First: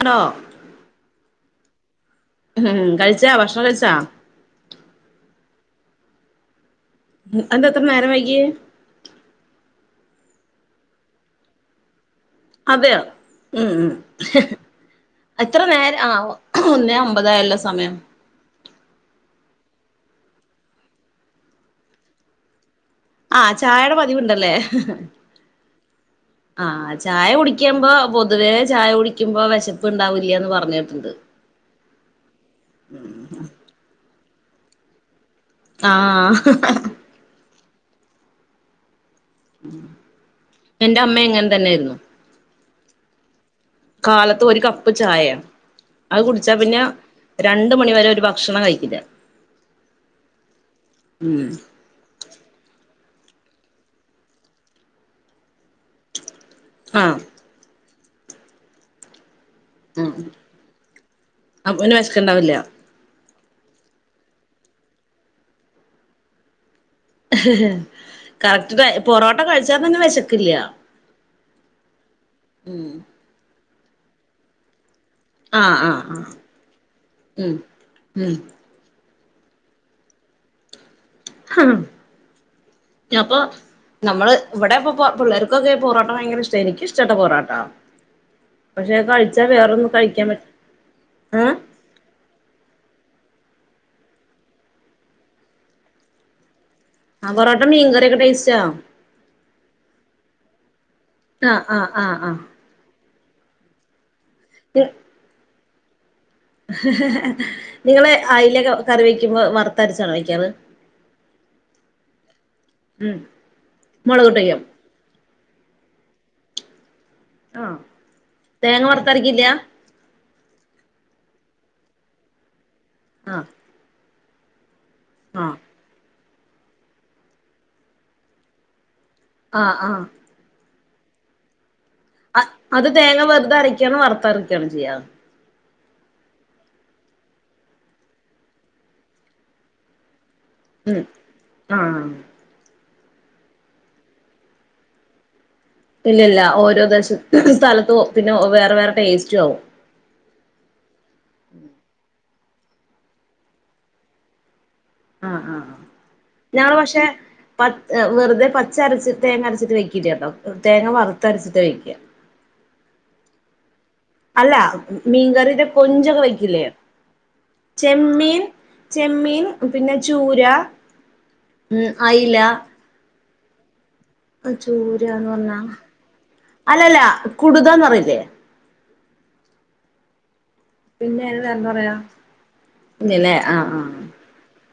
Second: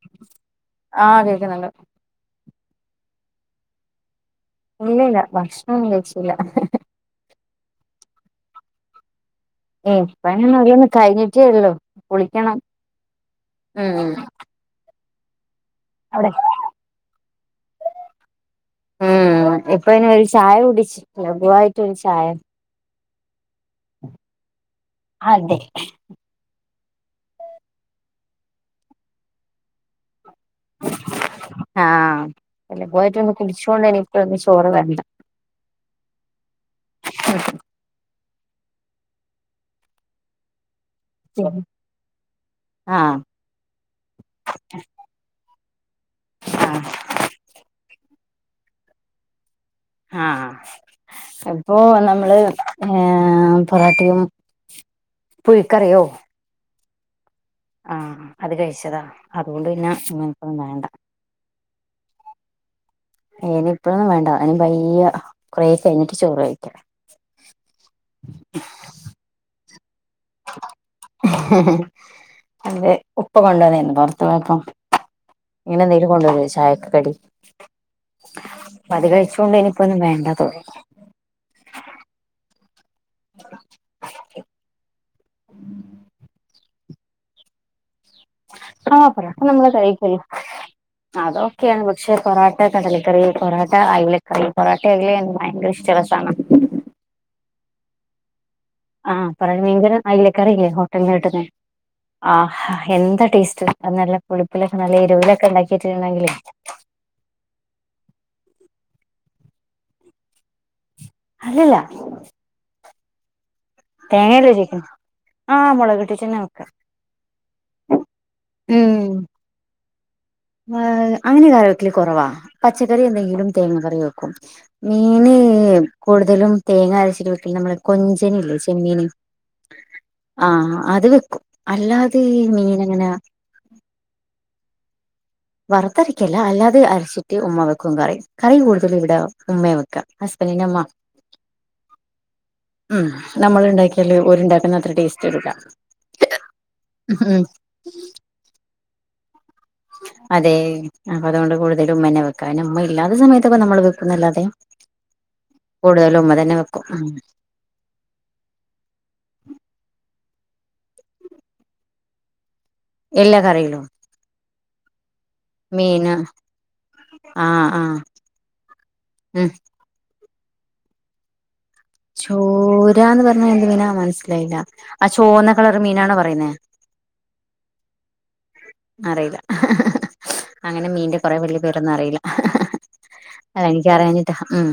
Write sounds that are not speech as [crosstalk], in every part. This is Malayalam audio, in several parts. അണോ ആഹ് കേക്ക്ന്ന്ണ്ട് ഉം കഴിച്ചാ ഭക്ഷണം കഴിച്ചാ? ഇല്ലല്ല ഭക്ഷണൊന്നും കഴിച്ചില്ല എന്താത്ര നേരം വൈകീ വെപ്പങ്ങനോരോന്ന് കയ്ഞ്ഞിട്ടേ ഒള്ളു കുളിക്കണം അതെയോ ഉം ഉം എത്ര നേര ആ അവിടെ ഒന്നേ ഒമ്പതായല്ലൊ സമയം ഉം ഇപ്പങ്ങനെ ഒര് ചായ കുടിച്ചിട്ട് ലഗുവായിട്ടൊരു ചായ ആഹ് ചായടെ പതിവ്ണ്ടല്ലേ അതെ ആഹ് ചായ കുടിക്ക്മ്പോ പൊതുവേ ചായ കുടിക്ക്മ്പോ വിശപ്പ്ണ്ടാവില്ലാന്ന് പറഞ്ഞിട്ട്ണ്ട് ആഹ് ലഗുവായിട്ടൊന്ന് കുടിച്ചോണ്ട് ഇനിയിപ്പൊന്ന് ചോറ് വേണ്ട ആഹ എന്റെ അമ്മ എങ്ങനെ തന്നൊയിരുന്നു ആഹ കാലത്ത് ഒരു കപ്പ് ചായയ അത് കുടിച്ചാ പിന്നെ ആഹ് രണ്ട മണിവരെ ഒരു ഭക്ഷണം കഴിക്കില്ല ആഹ ഉം അ ഓ നമ്മള് പൊറാട്ടും പുഴിക്കറിയോ ആഹ ആഹ അത് കഴിച്ചതാ അതുകൊണ്ട് പിന്ന ഉം ഇങ്ങനപ്പന്നും വേണ്ട അപ്പൊ പിന്ന വിശക്ക ഉണ്ടാവില്ല ്നി ഇപ്പോഴൊന്നും വേണ്ട അനി വയ കുറെേ കഴിഞ്ഞിട്ട് ചോറ് കഴിക്കല കറക്റ്റ് പൊറോട്ട കഴിച്ചാ തന്നെ വിശക്കില്ല അത ഉം ഉപ്പ കൊണ്ടുവന്നന്ന് പുൊറത്തു പോയപ്പം ആഹ് ഇങ്ങനെ ആഹ് എന്തെങ്കിലും ആഹ് കൊണ്ടുവര ചായക്ക കടി ഉം ഉം മതി കഴിച്ചുകൊണ്ട് ഇനിയിപ്പ ഒന്നും വേണ്ടതോന്നും ആഹ അപ്പൊ നമ്മള് ഇവിടെപ്പ പിള്ളേർക്കൊക്കെ പൊറോട്ടം ഭയങ്കര ഇഷ്ട എനക്ക് ഇഷ്ടട്ട പൊറോട്ട പക്ഷെ ആപ്പപ്പ കഴിച്ചാ നമ്മള വേറൊന്നും കഴിക്കല്ല കഴിക്കാൻ പറ്റ ഏഹ് അതൊക്കെയാണ് പക്ഷെ പൊറട്ട കടലക്കറി പൊോട്ട അയലക്കറി പൊറട്ട അലന്ന് ഭയങ്കര ഇഷ്ടുള്ള സാധനം ആഹ്, പൊറോട്ടോ മീൻ കറി ഒക്കെ കയ്ച്ചോ? ആഹ് പറ ഭീങ്കര അയില കറിയില്ലേ ഹോട്ടൽന്ന് കിട്ടുന്ന ആഹ് എന്താ ടേസ്റ്റ്. അത് നല്ല പുളിപ്പിലൊക്കെ നല്ല എരുവിലൊക്കെ ണ്ടാക്കിയിട്ടുണ്ടെങ്കിലേയ് നിങ്ങള് അയിലക്കെ കറി വെക്കുമ്പോ വർത്തര്ച്ചാണോ വയ്ക്കാറ്? അല്ലല്ലാ. ഉം തേങ്ങല്ലേ മൊളകിട്ടയ്യോ [unintelligible] ആഹ് മുളക് ഇട്ടിട്ടന്നെ വെക്കാ. ആഹ്, തേങ്ങ വറത്തരിക്കില്ലാ. ഏ് അങ്ങനെ കറി വെക്കല് കൊറവാ പച്ചക്കറി ആഹ് എന്തെങ്കിലും തേങ്ങക്കറി വെക്കും. മീന് ആഹ് കൂടുതലും തേങ്ങ അരച്ചിട്ട് വെക്കില്ല നമ്മള് കൊഞ്ചന് ഇല്ലേ ചെമ്മീന്. ആഹ് ആഹ് ആഹ് അത് വെക്കും അല്ലാ അത് അത് തേങ്ങ വെർതെ അരക്കാണോ വർത്ത അരക്കാ ണോ ചെയ്യാ. വറുത്തരക്കല്ല അല്ലാതെ അരച്ചിട്ട് ഉമ്മ വെക്കും കറി, കറി കൂടുതലും ഇവിടെ ഉമ്മെയാ വെക്കാ. ഹസ്ബന്റിന്റെ അമ്മ. ഉം ആഹ് ഉം നമ്മള് ഉണ്ടാക്കിയാല് ഒരുണ്ടാക്കുന്ന അത്ര ടേസ്റ്റ് വരൂല. ഇല്ല ഇല്ല ഓരോ ദേശ സ്ഥലത്തോ പിന്നെ വേറെ വേറെ ടേസ്റ്റ് ആവും. അതെ, അപ്പൊ അതൊണ്ട് കൂടുതലും ഉമ്മന്നെ വെക്കാ പിന്നെ ഉമ്മ ഇല്ലാത്ത സമയത്തൊക്കെ നമ്മള് വെക്കുന്നല്ലോതെ ആഹ് ആഹ് ആഹ് കൂടുതലും ഉമ്മ തന്നെ ഞങ്ങള് വെക്കും. പക്ഷെ പ വെറുതെ പച്ചരച്ച് തേങ്ങ അരച്ചിട്ട് വെക്കില്ലാട്ടോ, തേങ്ങ വറുത്ത അരച്ചിട്ട് വയ്ക്ക. എല്ലാ കറയിലും. അല്ല മീൻകറി മീന് കൊഞ്ചൊക്കെ വെക്കില്ലേ, ആഹ് ആഹ് ചെമ്മീൻ ചെമ്മീൻ പിന്നെ ചൂര ഉ അയില. ഇരാന്ന് പറഞ്ഞ എന്ത് മീനാ മനസ്സിലായില്ല, ആ ചൂരാന്ന് ചോന്ന പറഞ്ഞാ കളർ മീനാണോ പറയുന്നേ? അല്ലല്ല കുടുതാന്ന്റിയില്ലേ. അറിയില്ല. അങ്ങനെ മീന്റെ കൊറെ വല്യയ പേരൊന്നും അറിയില്ല, ഇല്ലല്ലേ അത ആഹ് എനിക്കറിയാനിട്ടാ ഉം.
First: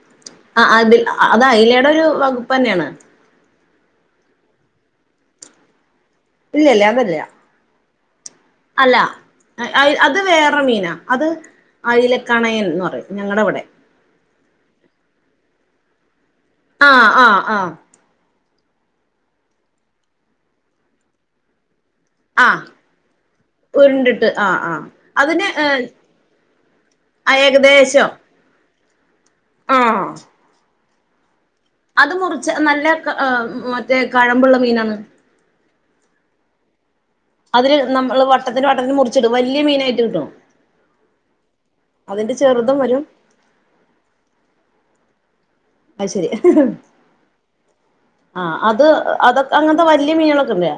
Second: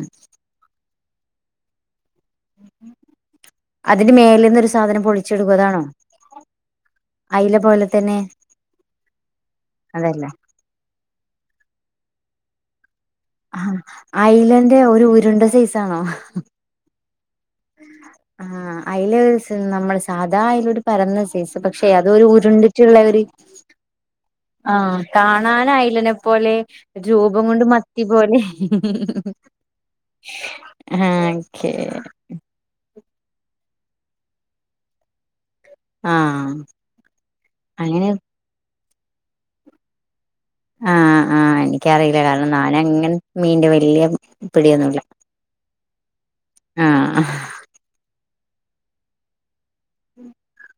ആഹ് അതി അ അത് അയിലേടെ ഒരു വകുപ്പ് ന്നെയേണ്. അതിന്റെ മേലന്നൊരു സാധനം പൊളിച്ചെടുക്കുകതാണോ? ഇല്ല ഇല്ലേ അതല്ല. അയില പോലെ തന്നെ. അല്ല അ അത് അതല്ല വേറെ മീനാ, അത് അയ്ലക്കണയൻന്ന് പറയും. ഞങ്ങടെ ഇവിടെ ഹാ ഐല ൻ്റെ ഒരു ഉരുണ്ട സൈസാണോ? ആഹ് ആ ആ. ആഹ് അയില് സ് നമ്മൾ സാധാ അയിലൊരു പരന്ന പക്ഷെ അതൊരു ആഹ് ഉരുണ്ടിട്ടുള്ള ഒര് ആഹ് കാണാനായിലനേ പോലെ രൂപം കൊണ്ട് മത്തി ഏകദേശം പോലെ. ഹ് ഹ് ആഹ്. ആഹ് അത് മുറിച്ച നല്ല ഹ് മറ്റേ കഴമ്പുള്ള മീനാണ്. ആഹ് അതില് നമ്മള് വട്ടത്തിന് വട്ടത്തിന് മുറിച്ചടും വലിയ മീനായിട്ട് കിട്ടും. ആഹ് ആഹ് എനിക്കറിയില്ല അതിന്റെ കാരണം ഞാന ചെറുതും വരും അങ്ങനെ മീന്റെ വല്ല്യ പിടിയൊന്നുല്ല. അയ് ശെരി. ആഹ് ആഹ് അത് അതൊക്കെ അങ്ങൻത്തെ വലിയ മീനുകളൊക്കെല്ലേ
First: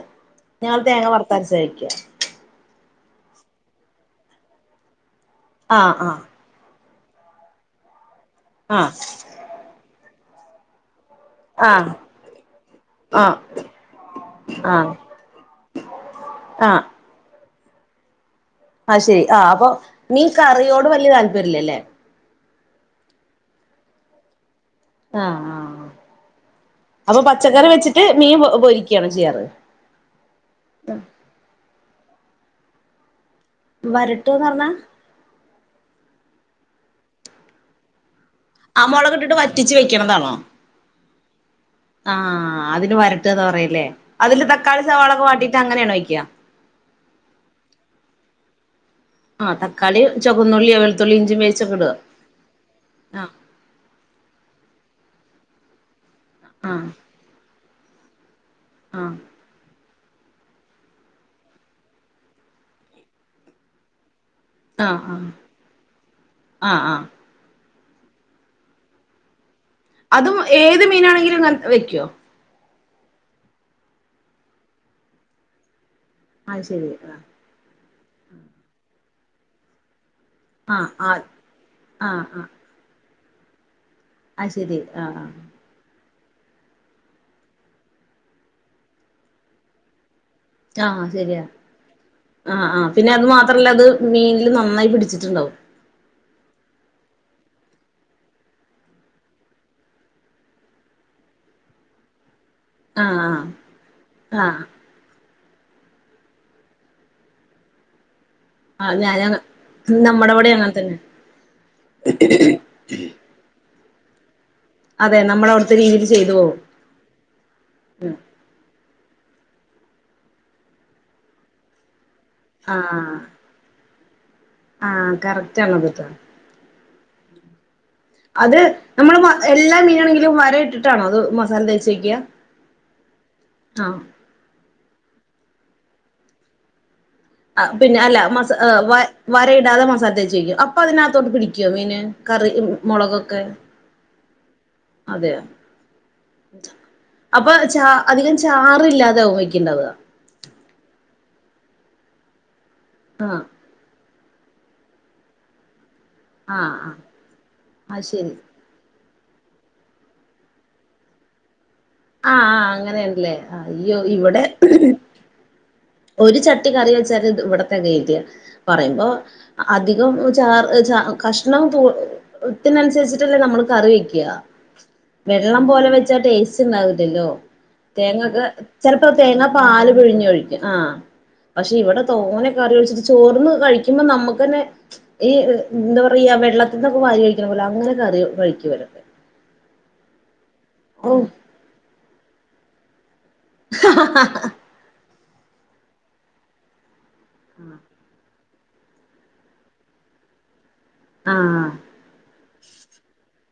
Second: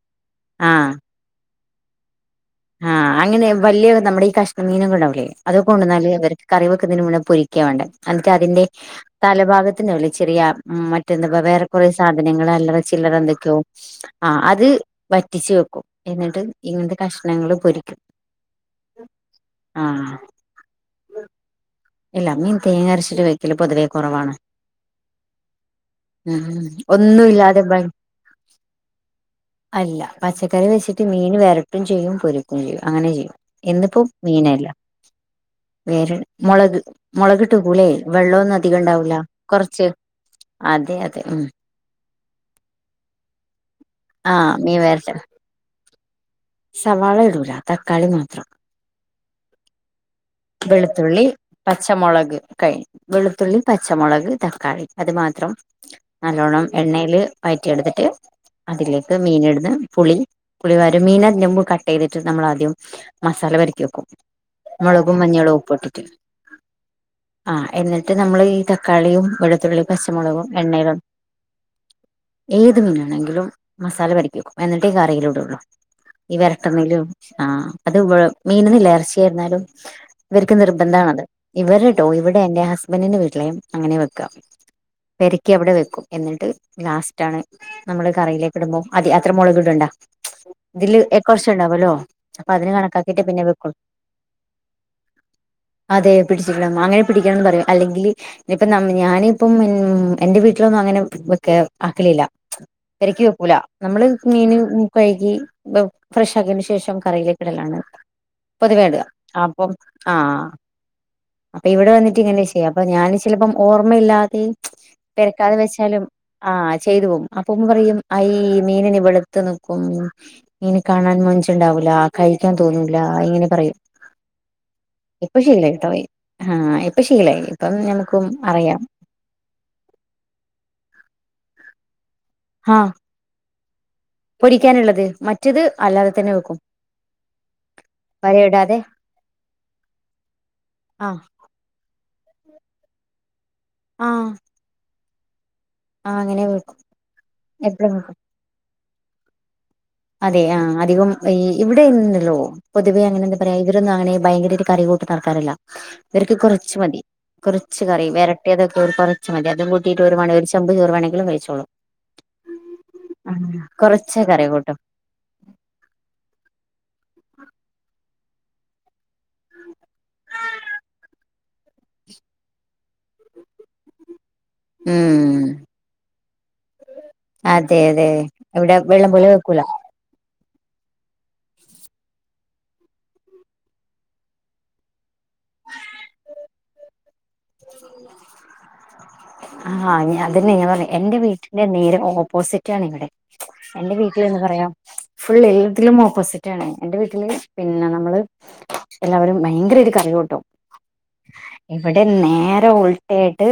ഞങ്ങൾ ആഹ് തേങ്ങ വറ പരിചയയിട്ടില്ല. ആഹ് അങ്ങനെ വല്ല്യ നമ്മടെ ഈ കഷ്ണമീനൊക്കെ ണ്ടാവൂലേ, അത് ആഹ് കൊണ്ടുന്നാല് ആഹ് ഇവര് കറി വെക്കുന്നതിന് മുന്നേ പൊരിക്കാ വേണ്ടേഎന്നിട്ട് അതിന്റെ ആഹ് തലഭാഗത്തണ്ടാവൂലെ ചെറിയ ഉം മറ്റെന്താപ്പ വേറെ കുറെ ആഹ് സാധനങ്ങള് അല്ല ചിലരെ ആഹ് എന്തൊക്കൊയൊ ആഹ് അത് വറ്റിച്ചു വെക്കും എന്നിട്ട് ആഹ് ഇങ്ങനത്തെ കഷ്ണങ്ങൾ പൊരിക്കും ആഹ്ശരി ആഹ് അപ്പൊ ആഹ് മീൻ കറിയോട് വല്ല്യ താല്പര്യല്ല അല്ലെ ഇല്ല മീൻ തേങ്ങ അരച്ചിട്ട് വെക്കല് പൊതുവേ കുറവാണ് ആഹ് ആഹ് ഉം അപ്പൊ ഒന്നും പച്ചക്കറി ഇല്ലാതെ വെച്ചിട്ട് മീൻ പൊ പൊരിക്കയാണോ ചെയ്യാറ് അല്ല പച്ചക്കറി വെച്ചിട്ട് മീൻ വെരട്ടും ചെയ്യും പൊരുക്കും ചെയ്യും അങ്ങനെ ചെയ്യും എന്നിപ്പോ വരട്ടുന്ന് മീനല്ല പറഞ്ഞാ വേറെ മൊളക് മൊളകിട്ട് വെക്കുലെ വെള്ള ഒന്ന് ആഹ് ണ്ടാവൂല്ല മുളകിട്ടിട്ട് വറ്റിച്ച് കൊറച്ച് വെക്കണതാണോ അതെ അതെ ഉം ആഹ് അതിന് വരട്ടന്താ പറല്ലേ അതില് ആഹ് മീൻ തക്കാളി വരട്ട സവാളൊക്കെ വാട്ടീയിട്ട് അങ്ങനെയാണോ വയ്ക്കാ സവാള ഇടൂല തക്കാളി മാത്രം ആഹ് തക്കാളി ചുവന് വെളുത്തുള്ളി പച്ചമുളക് കൈ ആഹ് വെളുത്തുള്ളി പച്ചമുളക് തക്കാളി അത് മാത്രം നല്ലോണ്ണം ആഹ് എണ്ണയില് വയറ്റിയെടുത്തിട്ട് ആഹ് അതിലേക്ക് മീൻ ഇടുന്ന് പുളി പുളി പാരും മീനതിന് മ്പ് കട്ട് ചെയ്തിട്ട് നമ്മൾ ആദ്യം മസാല പെരട്ടി വെക്കും ആഹ് മൊളകും ആഹ് മഞ്ഞളും ഒപ്പട്ടിട്ട് ആഹ് ആഹ് ആഹ് എന്നിട്ട് നമ്മള് ഈ തക്കാളിയും വെളുത്തുള്ളി അതും പച്ചമുളകും ഏത് എണ്ണയിലും മീനാണെങ്കിലും ന വെക്കോ ഏത് മീനാണെങ്കിലും മസാല പെരട്ടി വെക്കും എന്നിട്ടേ ഈ കറിലിടൊള്ളു ഈ അത് ശരി വെരട്ടുന്നിലും ആഹ് അത് മീനുന്നില്ല എറച്ചിയായിരുന്നാലും ഇവർക്ക് ആഹ് നിർബന്ധണത് ഇവർ ട്ടോ ആഹ് ഇവിടെ ആഹ് എന്റെ ഹസ്ബൻഡിന്റെ വീട്ടിലെ അങ്ങനെ വെ അത് ശരി ആഹ് പെരക്കി അവിടെ വെക്കും എന്നിട്ട് ലാസ്റ്റ് ആണ് നമ്മള് കറയിലേക്ക് ഇടുമ്പോ അതി അത്ര മൊളക് ഇടണ്ട ആഹ് ഇതില് ആഹ് എ ശരിയാ കൊറച്ച് ഉണ്ടാവൊല്ലോ അപ്പൊ ആഹ് അതിന് ആഹ് കണക്കാക്കിട്ട് അത് പിന്നെ മാത്രല്ല വെക്കോളു അത് മീനില് നന്നായി പിടിച്ചിട്ടുണ്ടാവും അതെ പിടിച്ചില്ല മ്മുഅങ്ങനെ പിടിക്കണംന്ന് പറയും അല്ലെങ്കി ഇനിയിപ്പ ഞാന ഇപ്പം ഉം എൻറെ വീട്ടിലൊന്നും അങ്ങനെ വെക്ക ആക്കലില്ല ആഹ് വെരക്കി ആഹ് വെക്കൂല നമ്മള് മീന് ആഹ് കഴുകി ഫ്രഷാക്കിയനു ശേഷം കറിയിലേക്ക് ഇടലാണ് പൊതുവേട ആഹ് ഞാനങ്ങ് അപ്പം നമ്മടെ ആഹ് അവിടെ അങ്ങനെ തന്നെ അപ്പൊ ഇവിടെ വന്നിട്ട് ഇങ്ങനെ ചെയ്യാം അപ്പൊ ഞാൻ ചിലപ്പോം ഓർമ്മയില്ലാതെ അതെ നമ്മള പെരക്കാത്ത് അവിടുത്തെ വെച്ചാലും രീതിൽ ചെയ്തു പോകും ആഹ് ചെയ്തു പോകും അപ്പ പറയും മീനിന് വെളുത്തു നിക്കും. മീന് കാണാൻ മൊഞ്ചുണ്ടാവൂല കഴിക്കാൻ തോന്നൂല ആഹ് ഇങ്ങനെ പറയും ആഹ് ഇപ്പൊ കറക്റ്റ് ശീലമായി ആണത് കേട്ടോ ട്ടോ ആഹ് ഇപ്പൊ ശീലമായി ഇപ്പം നമുക്കും അത് അറിയാം നമ്മള് എല്ലാ മീന് ആണെങ്കിലും വര ഇട്ടിട്ടാണോ അത് മസാല തേച്ച് തേച്ച് വയ്ക്ക. ആഹ് ആഹ് പൊടിക്കാനുള്ളത് മറ്റത് അല്ലാതെ തന്നെ വെക്കും പിന്നെ അല്ല വര മസ ഇടാതെ വരയിടാതെ മസാല തേച്ച് വയ്ക്കും അപ്പൊ ആഹ് അതിനകത്തോട്ട് പിടിക്കുവോ മീനിന് കറിയും മുളകൊക്കെ ആഹ് അതെയാ ആഹ് അങ്ങനെ വെക്കും അപ്പൊ എപ്പഴും ചാർ വെക്കും അധികം ചാറില്ലാതെ ആവും വെക്കുണ്ടാവുക അതെ ആഹ് അധികം ഈ ഇവിടെയുണ്ടല്ലോ പൊതുവേ അങ്ങനെ എന്താ പറയാ ഇവരൊന്നും അങ്ങനെ ഭയങ്കര കറി കൂട്ടുന്നാൾക്കാരല്ല ഇവർക്ക് ആഹ് കുറച്ച് ആഹ് മതി കുറച്ച് അത് കറി ശരി വരട്ടിയ അതൊക്കെ അത് മതി അത് കൂട്ടിട്ട് ഓരു വേണമെങ്കിൽ ഒരു ചെമ്പ് ചോറെങ്കിലും കഴിച്ചോളും ആഹ് ആഹ് അങ്ങനെയല്ലേ ആഹ് അയ്യോ കൊറച്ചേ ഇവിടെ. കറി കൂട്ടും ഒരു ചട്ടി കറി വെച്ചാല് ഇവിടത്തന്നെ എത്തില്ല പറയുമ്പോ അധികം ചാറ് ചാർ. കഷണം തൊ പുട്ടിനനുസരിച്ചിട്ടല്ലേ നമ്മൾ കറി വെയ്ക്ക ഉം വെള്ളം പോലെ വെച്ചാ ടേസ്റ്റ് ഉണ്ടാവില്ലല്ലോ അതെ അതെ തേങ്ങക്ക്. ഇവിടെ ചെലപ്പോ വെള്ളം പോലെ തേങ്ങാ വെക്കൂല പാല് പിഴിഞ്ഞ് ഒഴിക്കും. ആഹ് പക്ഷെ ഇവിടെ തോന കറി ഒഴിച്ചിട്ട്, ചോറിന് കഴിക്കുമ്പോ നമ്മുക്കന്നെ ഈ എന്താ പറയാ വെള്ളത്തിന്നൊക്കെ വാരി കഴിക്കണ പോലെ അങ്ങനെ കറി കഴിക്ക വരും. ആഹ് അതാ ഞാൻ പറഞ്ഞ. എന്റെ ഓഹ് വീട്ടിന്റെ നേര ഓപ്പോസിറ്റ് ആണ് ഇവിടെ എന്റെ വീട്ടില് എന്താ പറയാ, ഫുൾ എല്ലതിലും ഓപ്പോസിറ്റ് ആണ് എന്റെ വീട്ടില് പിന്നെ നമ്മള് എല്ലാവരും ഭയങ്കരായി കറി കൂട്ടും ആഹ് ഇവിടെ നേര ഉൾട്ട ആയിട്ട്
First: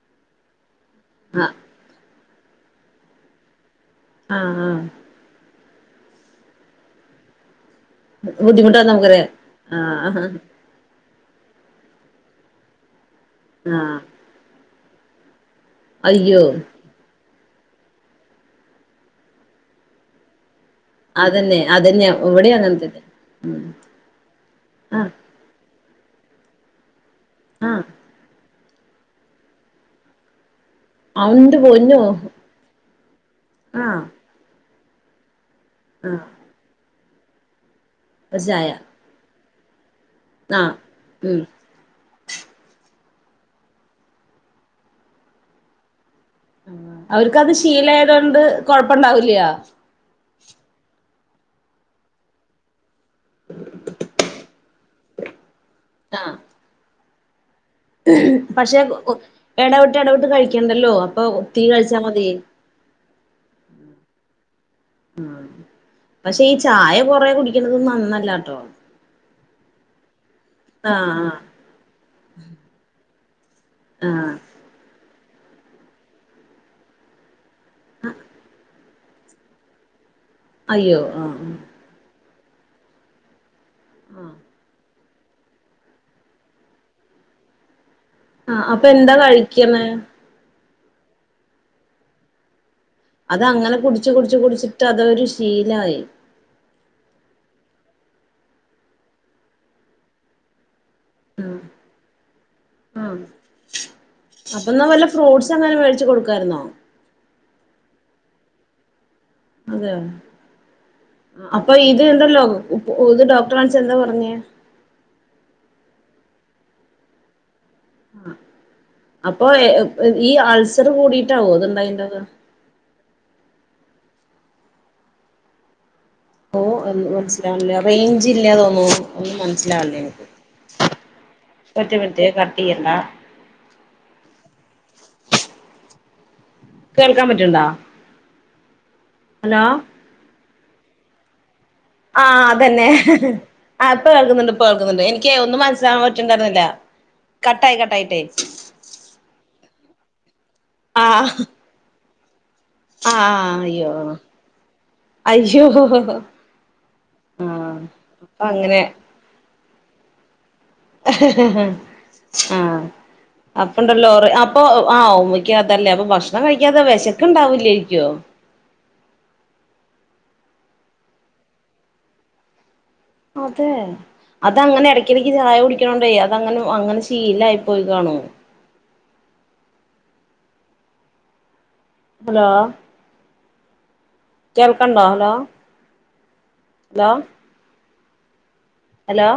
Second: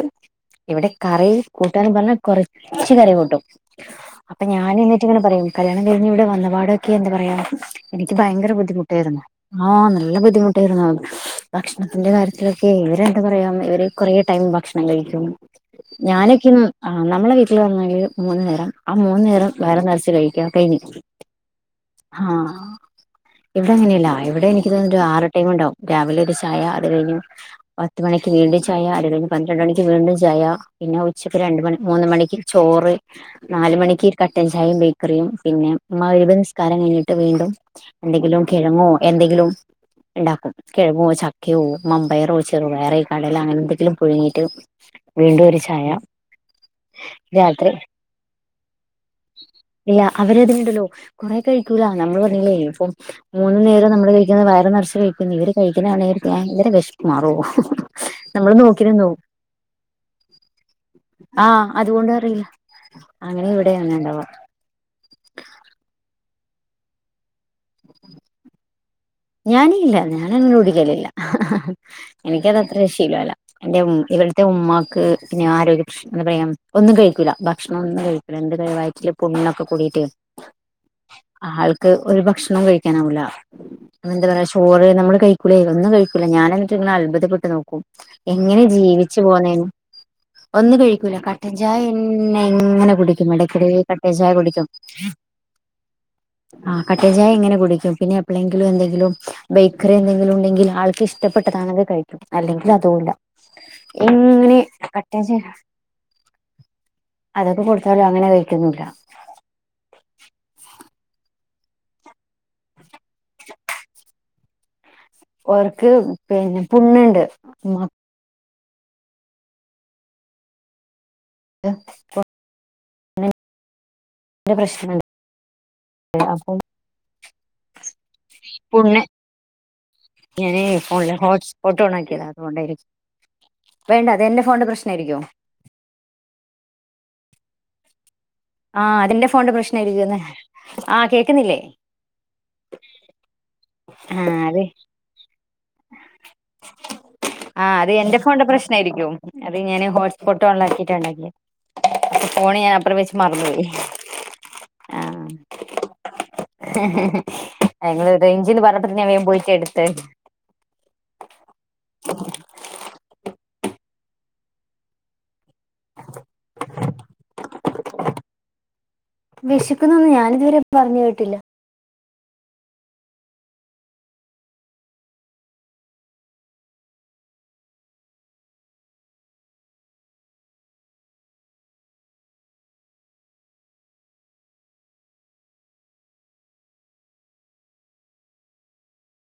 ഇവിടെ കറി ആഹ് കൂ ഇവിടന്ന് പറഞ്ഞാ കൊറച്ച് കറി കൂട്ടും ആഹ് അപ്പൊ ഞാൻ ആഹ് എന്നിട്ട് ഇങ്ങനെ പറയും കല്യാണം കഴിഞ്ഞ് ഇവിടെ വന്നപാടൊക്കെ എന്താ പറയാ എനിക്ക് ഭയങ്കര ബുദ്ധിമുട്ടാന്ന് ബുദ്ധിമുട്ടായിരുന്നു. നമുക്കറിയാം ആ നല്ല ആഹ് ആഹ് ബുദ്ധിമുട്ട് ഭക്ഷണത്തിന്റെ കാര്യത്തിലൊക്കെ ഇവരെന്താ പറയാ ഇവര് ആഹ് ടൈമിന് ഭക്ഷണം കഴിക്കും അയ്യോ ഞാനൊക്കെ ആഹ് നമ്മള വീട്ടിൽ ആണെങ്കിൽ മൂന്നു നേരം, ആ മൂന്നു നേരം വയറ് നിറച്ച് കഴിക്ക കഴിഞ്ഞ്. അതന്നെ അതന്നെ ആഹ് ഇവിടെയും അങ്ങനെ തന്നെ ഉം ഇവിടെ അങ്ങനെയല്ല ഇവിടെ എനിക്ക് തോന്നി ആഹ് ആ ടൈം ഉണ്ടാവും. രാവിലെ ഒരു ചായ അത് കഴിഞ്ഞു. ആഹ് പത്ത് മണിക്ക് വീണ്ടും ചായ, അത് കഴിഞ്ഞ് പന്ത്രണ്ട് മണിക്ക് വീണ്ടും ചായ പിന്നെ ഉച്ചക്ക് രണ്ട് അവന്റെ മണി പൊന്നോ മൂന്ന് മണിക്ക് ചോറ്, നാല് ആഹ് മണിക്ക് ക ചായയും ബേക്കറിയും പിന്നെ ആഹ് മഗ്‌രിബ് നിസ്കാരം കഴിഞ്ഞിട്ട് വീണ്ടും ഒരു എന്തെങ്കിലും ചായ കിഴങ്ങോ എന്തെങ്കിലും ഉണ്ടാക്കും ആഹ് കിഴങ്ങോ ഉം ചക്കയോ മമ്പയറോ ചെറുപയറോ അങ്ങനെ എന്തെങ്കിലും പുഴുങ്ങിയിട്ട് വീണ്ടും ഒരു ചായ അവർക്കത് രാത്രി ശീലായതൊണ്ട് കൊഴപ്പുണ്ടാവില്ല. അല്ല അവരതിനുണ്ടല്ലോ കൊറെ കഴിക്കൂല നമ്മള് പറഞ്ഞില്ലേ ഇപ്പം മൂന്നു നേരം നമ്മള് കഴിക്കുന്നത് വയറ് നിറച്ച് കഴിക്കുന്നു ഇവര് കഴിക്കണാണെങ്കിൽ ഭയങ്കര വിശപ്പ് വിഷപ്പ് മാറോ പക്ഷെ ഇടവിട്ട് ഇടവിട്ട് കഴിക്ക്ണ്ടല്ലോ, അപ്പൊ ഇത്തിരി ആഹ് കഴിച്ചാ അതുകൊണ്ട് മതിയേ അറിയില്ല അങ്ങനെ ഇവിടെ അങ്ങനെ ഉണ്ടാവ ആഹ് പക്ഷെ ഈ ചായ കൊറേ കുടിക്കണത നന്നല്ലട്ടോ. ഞാനില്ല ഞാനങ്ങെ കുടിക്കലില്ല ആഹ് ആഹ് എനിക്കതത്ര ക്ഷീലല്ല. എന്റെ ഉ ആഹ് ഇവിടുത്തെ ഉമ്മാക്ക് പിന്നെ ആരോഗ്യ പ്ര്രശ്നം എന്താ പറയാ ഒന്നും കഴിക്കൂല. ഭക്ഷണം ഒന്നും കഴിക്കില്ല എന്റെ വയറ്റിൽ പുണ്ണൊക്കെ കൂടിയിട്ട്. അയ്യോ ആഹ് ആഹ് ആൾക്ക് ഒരു ഭക്ഷണം കഴിക്കാനാവില്ല എന്താ ആഹ് പറ ചോറ് നമ്മള് കഴിക്കൂല ഒന്നും കഴിക്കൂില്ല ഞാന്എന്നിട് ഇങ്ങനെ അത്ഭുതപ്പെട്ട് നോക്കും. എങ്ങനെ ആഹ് അപ്പൊ എന്താ ജീവിച്ചു പോന്നേ കഴിക്കണേ ഒന്നും കഴിക്കൂല കട്ടൻ ചായ എന്നെ എങ്ങനെ കുടിക്കും. മെടക്കറി അതങ്ങനെ കുടിച്ച് കട്ടൻ ചായ കുടിച്ച് കുടിക്കും. കുടിച്ചിട്ട് അതൊരു ശീലായി ആ കട്ട ചായ എങ്ങനെ കുടിക്കും പിന്നെ എപ്പഴെങ്കിലും എന്തെങ്കിലും ബേക്കറി എന്തെങ്കിലും ഉണ്ടെങ്കിൽ ആൾക്ക് ഇഷ് ആഹ് ഇഷ്ടപ്പെട്ടതാണെങ്കിൽ കഴിക്കും അല്ലെങ്കിൽ അതുമല്ല. ആഹ് എങ്ങനെ കട്ട പഠിച്ച കൊടുക്കായിരുന്നോ. അതൊക്കെ കൊടുത്താലും അങ്ങനെ കഴിക്കന്നുല്ല. അതെ അപ്പൊ ഇത്ഉണ്ടല്ലോ ഇത് ഡോക്ടറെ കാണിച്എന്താ പറഞ്ഞേ. ഓർക്ക് പിന്നെ പുണ്ണ് ണ്ട്. ആഹ് അപ്പൊ ഈ ആൾസർ കൂടിട്ടാവോ ഉണ്ടായിട്ട്ണ്ടാവാ. എന്റെ പ്രശ്നണ്ട്. [inaudible] കഴിഞ്ഞ മാസം ഓമനസ്സിലാവില്ലേ റേഞ്ച് ഇല്ലേ തോന്നുന്നു ഒന്നും മനസ്സിലാവില്ലേ എനിക്ക്. ഞാനൻ ഫോണില് ഒറ്റ മിനിറ്റ് ഹോട്ട്സ്പോട്ടോണാക്കിയതാ കട്ട് അതുകൊണ്ടായിരിക്കും. ചെയ്യണ്ട വേണ്ട അത് എന്റെ ഫോണിന്റെ പ്രശ്ന ആയിരിക്കോ. കേൾക്കാൻ പറ്റ്ണ്ടോ. ആഹ് അതിന്റെ ഫോണിന്റെ പ്രശ്ന രിക്കന്ന ആഹ് കേക്കുന്നില്ലേ. ആഹ് അതന്നെ ഹ്ഹ്. ആഹ് ഇപ്പൊ കേൾക്കുന്നുണ്ട് ഇപ്പൊ കേൾക്കുന്നുണ്ട് എനിക്ക് ഒന്നും മനസിലാക്കാൻ പറ്റിണ്ടായിരുന്നില്ല. ആഹ് അത് എന്റെ ഫോണിന്റെ പ്രശ്ന ആരിക്കും അത് ഞാന് ഹോട്ട്സ്പോട്ട് ഓണാക്കിയിട്ടുണ്ടാക്കി. ആഹ് പോണ ഞാനാ അ പൊ. ആഹ് അ ഹ് അയ്യോ അയ്യോ. ഞങ്ൾ അപ്പൊ റേഞ്ചിന്ന് അങ്ങനെ പറഞ്ഞപ്പോ ഞാൻ വേഗം പോയട്ട് എടുത്ത്. ഹ് ഹ് ഹ്ആഹ് അപ്പണ്ട ലോറി അപ്പൊ ആഓ ക്കതല്ലേ അപ്പൊ ഭക്ഷണം കഴിക്കാതെ വിശക്ണ് ഉണ്ടാവില്ലായിരിക്കോ. വിഷിക്കുന്നൊന്നും ഞാനിതുവരെ പറഞ്ഞു കേട്ടില്ല. അതെ അത അങ്ങനെ ഇടയ്ക്കിടയ്ക്ക് ചായ കുടിക്കണോണ്ടയി അതങ്ങനെ അങ്ങനെ ശീലായി പോയി കാണും. ഹലോ കേൾക്കണ്ടോ ഹലോ ഹലോ ഹലോ